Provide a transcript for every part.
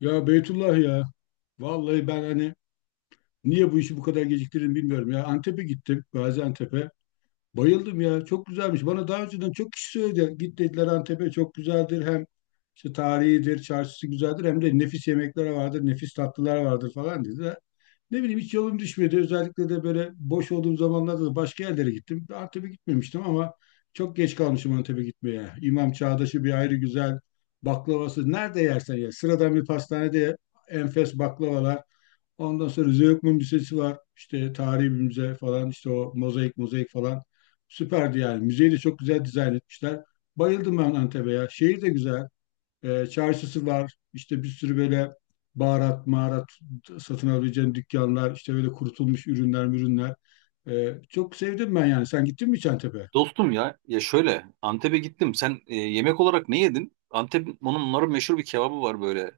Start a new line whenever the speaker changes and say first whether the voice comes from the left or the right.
left: Ya Beytullah ya. Vallahi ben hani niye bu işi bu kadar geciktirdim bilmiyorum ya. Antep'e gittim, Gaziantep'e. Bayıldım ya. Çok güzelmiş. Bana daha önceden çok kişi söyledi. Git dediler Antep'e çok güzeldir. Hem işte tarihidir, çarşısı güzeldir. Hem de nefis yemekler vardır, nefis tatlılar vardır falan dedi. Ne bileyim hiç yolum düşmedi. Özellikle de böyle boş olduğum zamanlarda da başka yerlere gittim. Antep'e gitmemiştim ama çok geç kalmışım Antep'e gitmeye. İmam Çağdaş'ı bir ayrı güzel baklavası. Nerede yersen ye. Sıradan bir pastanede enfes baklavalar. Ondan sonra Zeugma Müzesi var. İşte tarihi bir müze falan. İşte o mozaik mozaik falan. Süperdi yani. Müzeyi de çok güzel dizayn etmişler. Bayıldım ben Antep'e ya. Şehir de güzel. Çarşısı var. İşte bir sürü böyle baharat, maharat satın alabileceğin dükkanlar, işte böyle kurutulmuş ürünler, ürünler. Çok sevdim ben yani. Sen gittin mi Çantepe?
right: Dostum ya şöyle Antep'e gittim. Sen yemek olarak ne yedin? Antep onların meşhur bir kebabı var böyle.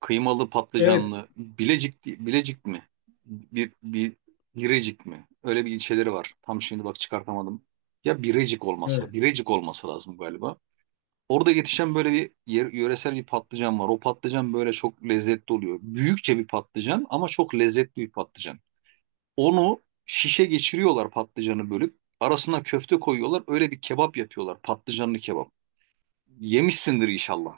right: Kıymalı
left: Evet,
right: patlıcanlı. Bilecik mi? Bir bir Birecik mi? Öyle bir ilçeleri var. Tam şimdi bak çıkartamadım. Ya Birecik olması,
left: evet.
right: Birecik olması lazım galiba. Orada yetişen böyle bir yöresel bir patlıcan var. O patlıcan böyle çok lezzetli oluyor. Büyükçe bir patlıcan ama çok lezzetli bir patlıcan. Onu şişe geçiriyorlar patlıcanı bölüp. Arasına köfte koyuyorlar. Öyle bir kebap yapıyorlar. Patlıcanlı kebap. Yemişsindir inşallah.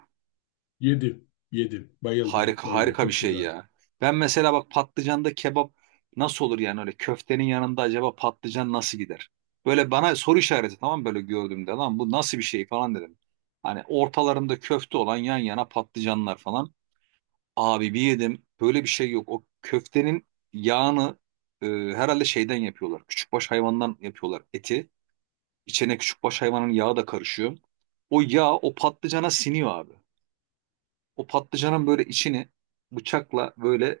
left: Yedim, yedim. Bayıldım,
right: Harika
left: bayıldım.
right: harika bir
left: Çok
right: şey
left: güzeldi.
right: ya. Ben mesela bak patlıcanda kebap nasıl olur yani öyle köftenin yanında acaba patlıcan nasıl gider? Böyle bana soru işareti, tamam mı? Böyle gördüğümde lan bu nasıl bir şey falan dedim. Hani ortalarında köfte olan yan yana patlıcanlar falan. Abi bir yedim. Böyle bir şey yok. O köftenin yağını herhalde şeyden yapıyorlar. Küçükbaş hayvandan yapıyorlar eti. İçine küçükbaş hayvanın yağı da karışıyor. O yağ o patlıcana siniyor abi. O patlıcanın böyle içini bıçakla böyle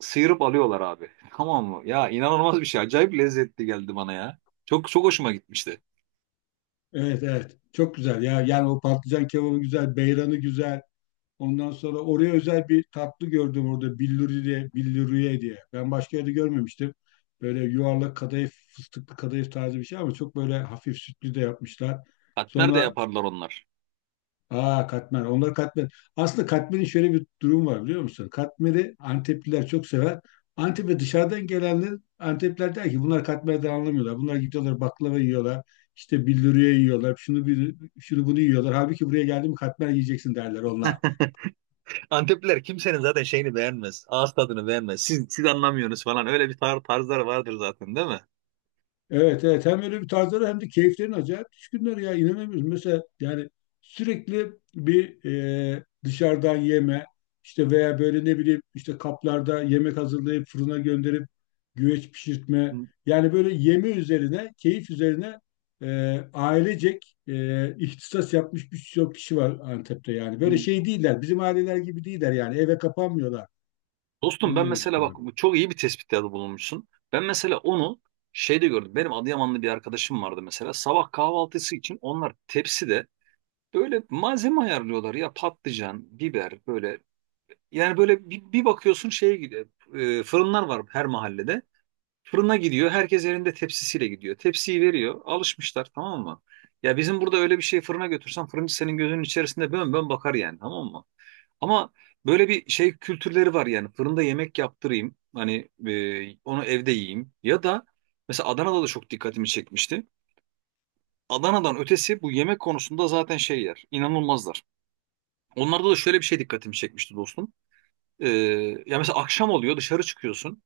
right: sıyırıp alıyorlar abi. Tamam mı? Ya inanılmaz bir şey. Acayip lezzetli geldi bana ya. Çok çok hoşuma gitmişti.
left: Evet, evet. Çok güzel ya. Yani o patlıcan kebabı güzel, beyranı güzel. Ondan sonra oraya özel bir tatlı gördüm orada billuri diye, billuriye diye. Ben başka yerde görmemiştim. Böyle yuvarlak kadayıf, fıstıklı kadayıf tarzı bir şey ama çok böyle hafif sütlü de yapmışlar.
right: Katmer de
left: Sonra
right: yaparlar onlar.
left: katmer, onlar katmer. Aslında katmerin şöyle bir durum var biliyor musun? Katmeri Antepliler çok sever. Antep ve dışarıdan gelenler, Antepliler der ki bunlar katmerden anlamıyorlar. Bunlar gidiyorlar baklava yiyorlar. İşte billuriye yiyorlar. Şunu bunu yiyorlar. Halbuki buraya geldi mi katmer yiyeceksin derler onlar.
right: Antepliler kimsenin zaten şeyini beğenmez. Ağız tadını beğenmez. Siz anlamıyorsunuz falan. Öyle bir tarzları vardır zaten, değil mi?
left: Evet, evet, hem öyle bir tarzları hem de keyiflerin acayip düşkünler ya, inanamıyoruz. Mesela yani sürekli bir dışarıdan yeme, işte veya böyle ne bileyim işte kaplarda yemek hazırlayıp fırına gönderip güveç pişirtme. Yani böyle yeme üzerine keyif üzerine e, ailecek ihtisas yapmış birçok kişi var Antep'te yani. Böyle şey değiller, bizim aileler gibi değiller yani, eve kapanmıyorlar.
right: Dostum
left: Onu
right: ben
left: demek
right: mesela bak
left: istiyorum.
right: bu çok iyi bir tespitlerde bulunmuşsun. Ben mesela onu şeyde gördüm. Benim Adıyamanlı bir arkadaşım vardı mesela. Sabah kahvaltısı için onlar tepside böyle malzeme ayarlıyorlar ya, patlıcan, biber böyle. Yani böyle bir bakıyorsun şeye gidiyor. Fırınlar var her mahallede. Fırına gidiyor. Herkes elinde tepsisiyle gidiyor. Tepsiyi veriyor. Alışmışlar, tamam mı? Ya bizim burada öyle bir şey fırına götürsen fırıncı senin gözünün içerisinde bön bön bakar yani, tamam mı? Ama böyle bir şey kültürleri var yani fırında yemek yaptırayım hani onu evde yiyeyim ya da mesela Adana'da da çok dikkatimi çekmişti. Adana'dan ötesi bu yemek konusunda zaten şeyler inanılmazlar. Onlarda da şöyle bir şey dikkatimi çekmişti dostum. E, Ya mesela akşam oluyor, dışarı çıkıyorsun.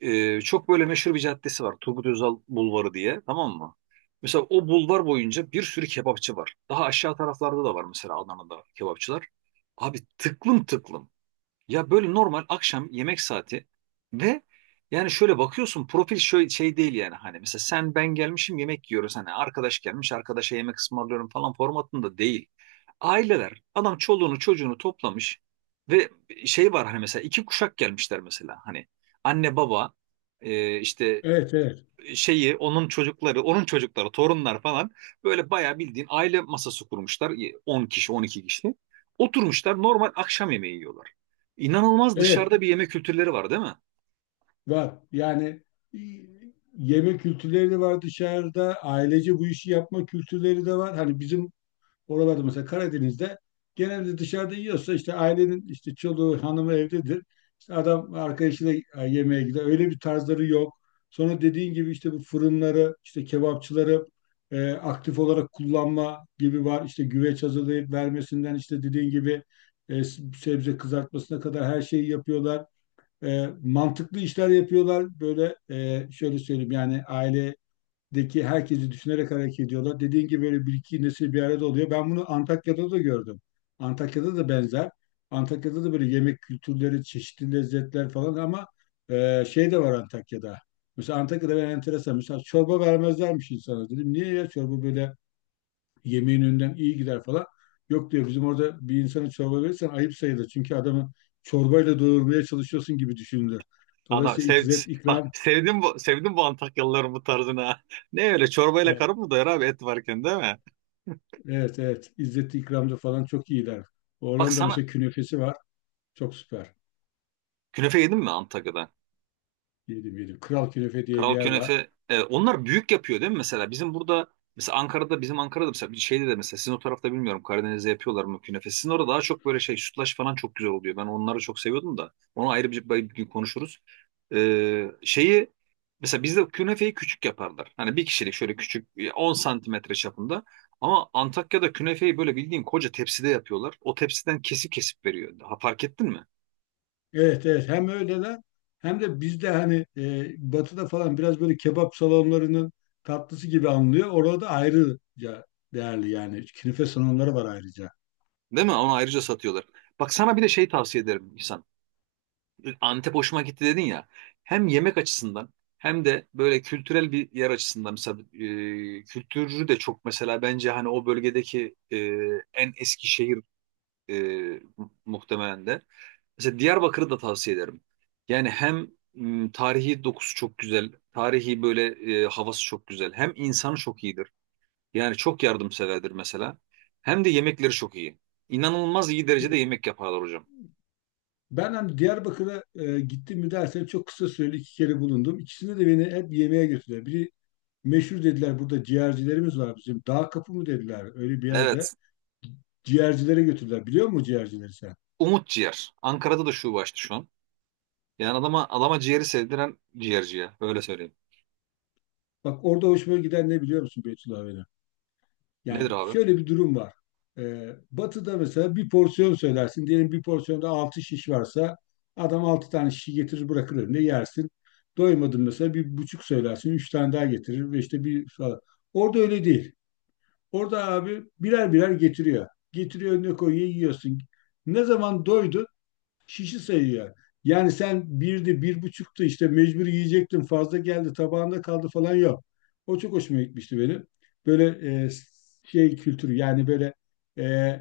right: Çok böyle meşhur bir caddesi var Turgut Özal Bulvarı diye, tamam mı? Mesela o bulvar boyunca bir sürü kebapçı var. Daha aşağı taraflarda da var mesela Adana'da kebapçılar. Abi tıklım tıklım. Ya böyle normal akşam yemek saati ve yani şöyle bakıyorsun profil şöyle şey değil yani hani mesela sen ben gelmişim yemek yiyoruz hani arkadaş gelmiş arkadaşa yemek ısmarlıyorum falan formatında değil. Aileler adam çoluğunu çocuğunu toplamış ve şey var hani mesela iki kuşak gelmişler mesela hani anne baba işte
left: Evet, evet.
right: şeyi, onun çocukları, onun çocukları, torunlar falan böyle bayağı bildiğin aile masası kurmuşlar. 10 kişi, 12 kişi. Oturmuşlar normal akşam yemeği yiyorlar. İnanılmaz
left: Evet.
right: dışarıda bir yeme kültürleri var değil mi?
left: Var. Yani e, yeme kültürleri de var dışarıda. Ailece bu işi yapma kültürleri de var. Hani bizim oralarda mesela Karadeniz'de, genelde dışarıda yiyorsa işte ailenin işte çoluğu, hanımı evdedir. İşte adam arkadaşıyla yemeğe gider. Öyle bir tarzları yok. Sonra dediğin gibi işte bu fırınları, işte kebapçıları aktif olarak kullanma gibi var. İşte güveç hazırlayıp vermesinden işte dediğin gibi e, sebze kızartmasına kadar her şeyi yapıyorlar, mantıklı işler yapıyorlar. Böyle şöyle söyleyeyim yani, ailedeki herkesi düşünerek hareket ediyorlar. Dediğin gibi böyle bir iki nesil bir arada oluyor. Ben bunu Antakya'da da gördüm. Antakya'da da benzer. Antakya'da da böyle yemek kültürleri, çeşitli lezzetler falan ama şey de var Antakya'da. Mesela Antakya'da ben enteresan. Mesela çorba vermezlermiş insana. Dedim niye ya, çorba böyle yemeğin önünden iyi gider falan. Yok diyor, bizim orada bir insana çorba verirsen ayıp sayılır. Çünkü adamı çorbayla doyurmaya çalışıyorsun gibi düşünülür.
right: Ana
left: Dolayısıyla
right: sev,
left: izzet
right: bak
left: ikram
right: sevdim bu, sevdim bu Antakyalıların bu tarzını. Ha. Ne öyle çorbayla
left: evet,
right: karın mı doyar abi et varken değil mi?
left: evet, evet. İzzet ikramda falan çok iyiler.
right: Bak
left: Oranın da
right: sana
left: mesela künefesi var. Çok süper.
right: künefe yedin mi Antakya'da?
left: Yedim, yedim. Kral Künefe diye bir
right: Kral
left: yer var.
right: künefe, onlar büyük yapıyor değil mi mesela? Bizim burada mesela Ankara'da, bizim Ankara'da mesela bir şeyde de mesela sizin o tarafta bilmiyorum, Karadeniz'de yapıyorlar mı künefe? Sizin orada daha çok böyle şey sütlaç falan çok güzel oluyor. Ben onları çok seviyordum da. Onu ayrı bir gün konuşuruz. E, şeyi Mesela bizde künefeyi küçük yaparlar. Hani bir kişilik şöyle küçük, 10 santimetre çapında. Ama Antakya'da künefeyi böyle bildiğin koca tepside yapıyorlar. O tepsiden kesip kesip veriyor. Ha, fark ettin mi?
left: Evet, evet, hem öyleler hem de bizde hani batıda falan biraz böyle kebap salonlarının tatlısı gibi anılıyor. Orada da ayrıca değerli yani. Künefe salonları var ayrıca.
right: Değil mi? Onu ayrıca satıyorlar. Bak sana bir de şey tavsiye ederim İhsan. Antep hoşuma gitti dedin ya. Hem yemek açısından hem de böyle kültürel bir yer açısından mesela kültürü de çok, mesela bence hani o bölgedeki en eski şehir e, muhtemelen de. Mesela Diyarbakır'ı da tavsiye ederim. Yani hem tarihi dokusu çok güzel, tarihi böyle havası çok güzel. Hem insanı çok iyidir. Yani çok yardımseverdir mesela. Hem de yemekleri çok iyi. İnanılmaz iyi
left: Ya-
right: derecede yemek yaparlar hocam.
left: Ben hani Diyarbakır'a gittim mi dersen çok kısa süreli iki kere bulundum. İkisinde de beni hep yemeğe götürdüler. Biri meşhur dediler, burada ciğercilerimiz var bizim. Dağ kapı mı dediler, öyle bir yerde.
right: Evet.
left: Ciğercilere götürdüler. Biliyor musun ciğercileri sen?
right: Umut Ciğer. Ankara'da da şube açtı şu an. Yani adama adama ciğeri sevdiren ciğerci ya. Öyle söyleyeyim.
left: Bak, orada hoşuma giden ne biliyor musun Beytullah benim?
right: Nedir
left: Yani
right: abi?
left: şöyle bir durum var. Batı'da mesela bir porsiyon söylersin. Diyelim bir porsiyonda 6 şiş varsa adam 6 tane şişi getirir bırakır önüne yersin. Doymadın mesela bir buçuk söylersin. Üç tane daha getirir ve işte bir falan. Orada öyle değil. Orada abi birer birer getiriyor. Getiriyor önüne koyuyor yiyorsun. Ne zaman doydun, şişi sayıyor. Yani sen birdi, bir buçuktu işte mecbur yiyecektin, fazla geldi tabağında kaldı falan yok. O çok hoşuma gitmişti benim. Böyle e, şey kültürü yani, böyle e,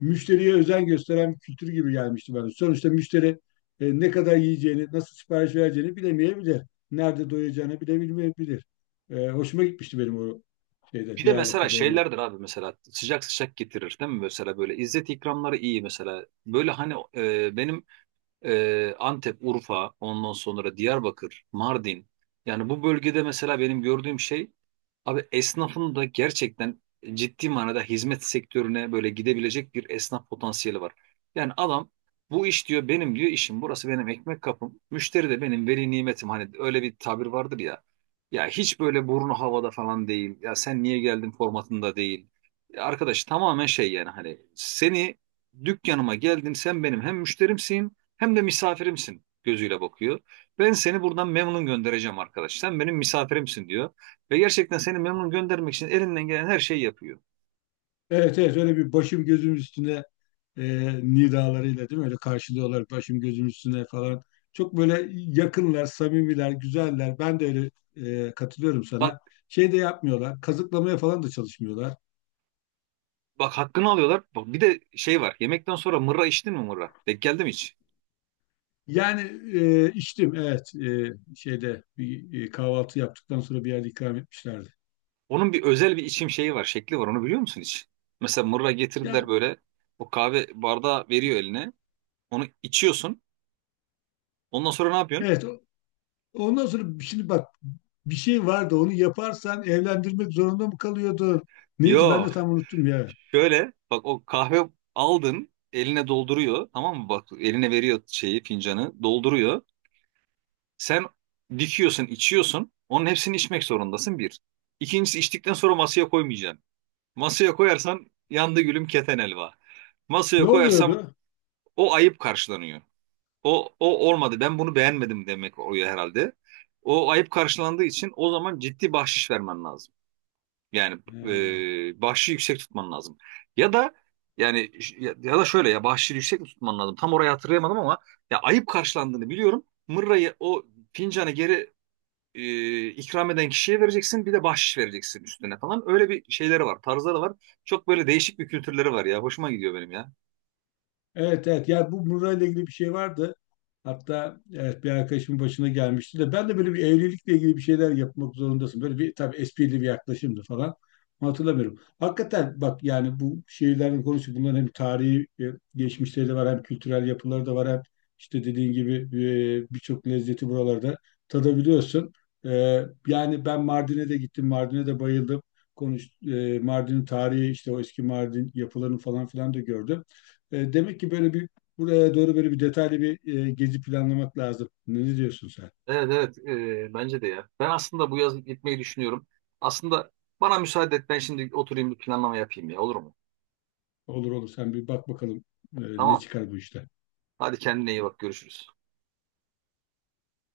left: müşteriye özen gösteren bir kültür gibi gelmişti bana. Sonuçta müşteri ne kadar yiyeceğini, nasıl sipariş vereceğini bilemeyebilir. Nerede doyacağını bilemeyebilir. Hoşuma gitmişti benim o şeyde,
right: Bir de mesela
left: Diyarbakır'da olmam.
right: şeylerdir abi mesela sıcak sıcak getirir değil mi? Mesela böyle İzzet ikramları iyi mesela. Böyle hani e, benim Antep, Urfa, ondan sonra Diyarbakır, Mardin. Yani bu bölgede mesela benim gördüğüm şey abi esnafın da gerçekten ciddi manada hizmet sektörüne böyle gidebilecek bir esnaf potansiyeli var. Yani adam bu iş diyor benim, diyor işim burası, benim ekmek kapım. Müşteri de benim veli nimetim, hani öyle bir tabir vardır ya. Ya hiç böyle burnu havada falan değil. Ya sen niye geldin formatında değil. Ya arkadaş tamamen şey yani hani seni dükkanıma geldin sen benim hem müşterimsin hem de misafirimsin gözüyle bakıyor. Ben seni buradan memnun göndereceğim arkadaş. Sen benim misafirimsin diyor. Ve gerçekten seni memnun göndermek için elinden gelen her şeyi yapıyor.
left: Evet, evet, öyle bir başım gözüm üstüne e, nidalarıyla değil mi? Öyle karşılıyorlar, başım gözüm üstüne falan. Çok böyle yakınlar, samimiler, güzeller. Ben de öyle katılıyorum
right: Bak
left: sana. Şey de yapmıyorlar, kazıklamaya falan da çalışmıyorlar.
right: bak hakkını alıyorlar. Bak bir de şey var. Yemekten sonra mırra içtin mi, mırra? Denk geldi mi hiç?
left: Yani içtim evet, şeyde bir kahvaltı yaptıktan sonra bir yerde ikram etmişlerdi.
right: Onun bir özel bir içim şeyi var, şekli var. Onu biliyor musun hiç? Mesela mırra
left: Ya
right: getirdiler böyle. O kahve bardağı veriyor eline. Onu içiyorsun. Ondan sonra ne yapıyorsun?
left: evet ondan sonra şimdi bak, bir şey vardı, onu yaparsan evlendirmek zorunda mı kalıyordun? Neydi, ben
right: Yo.
left: de tam unuttum ya.
right: Şöyle bak, o kahve aldın eline dolduruyor tamam mı, bak eline veriyor şeyi, fincanı dolduruyor. Sen dikiyorsun içiyorsun, onun hepsini içmek zorundasın bir. İkincisi, içtikten sonra masaya koymayacaksın. Masaya koyarsan yandı gülüm keten elva. Masaya
left: Ne
right: koyarsam
left: oluyordu?
right: o ayıp karşılanıyor. O, o olmadı ben bunu beğenmedim demek oluyor herhalde. O ayıp karşılandığı için o zaman ciddi bahşiş vermen lazım. Yani
left: Ha.
right: bahşişi yüksek tutman lazım. Ya da yani ya da şöyle ya bahşişi yüksek mi tutman lazım? Tam orayı hatırlayamadım ama ya ayıp karşılandığını biliyorum. Mırrayı o fincanı geri ikram eden kişiye vereceksin. Bir de bahşiş vereceksin üstüne falan. Öyle bir şeyleri var, tarzları var. Çok böyle değişik bir kültürleri var ya. Hoşuma gidiyor benim ya.
left: Evet, evet, yani bu Murra ile ilgili bir şey vardı. Hatta evet bir arkadaşımın başına gelmişti de, ben de böyle bir evlilikle ilgili bir şeyler yapmak zorundasın. Böyle bir tabii esprili bir yaklaşımdı falan. Ama hatırlamıyorum. Hakikaten bak yani, bu şehirlerin konusu bunların hem tarihi geçmişleri de var, hem kültürel yapıları da var, hem işte dediğin gibi birçok lezzeti buralarda tadabiliyorsun. E, Yani ben Mardin'e de gittim. Mardin'e de bayıldım. Konuş, Mardin'in tarihi, işte o eski Mardin yapılarını falan filan da gördüm. Demek ki böyle bir buraya doğru böyle bir detaylı bir gezi planlamak lazım. Ne diyorsun sen?
right: Evet evet, bence de ya. Ben aslında bu yaz gitmeyi düşünüyorum. Aslında bana müsaade et ben şimdi oturayım bir planlama yapayım ya, olur mu?
left: Olur olur, sen bir bak bakalım ne
right: Tamam.
left: çıkar bu işte.
right: Hadi kendine iyi bak, görüşürüz.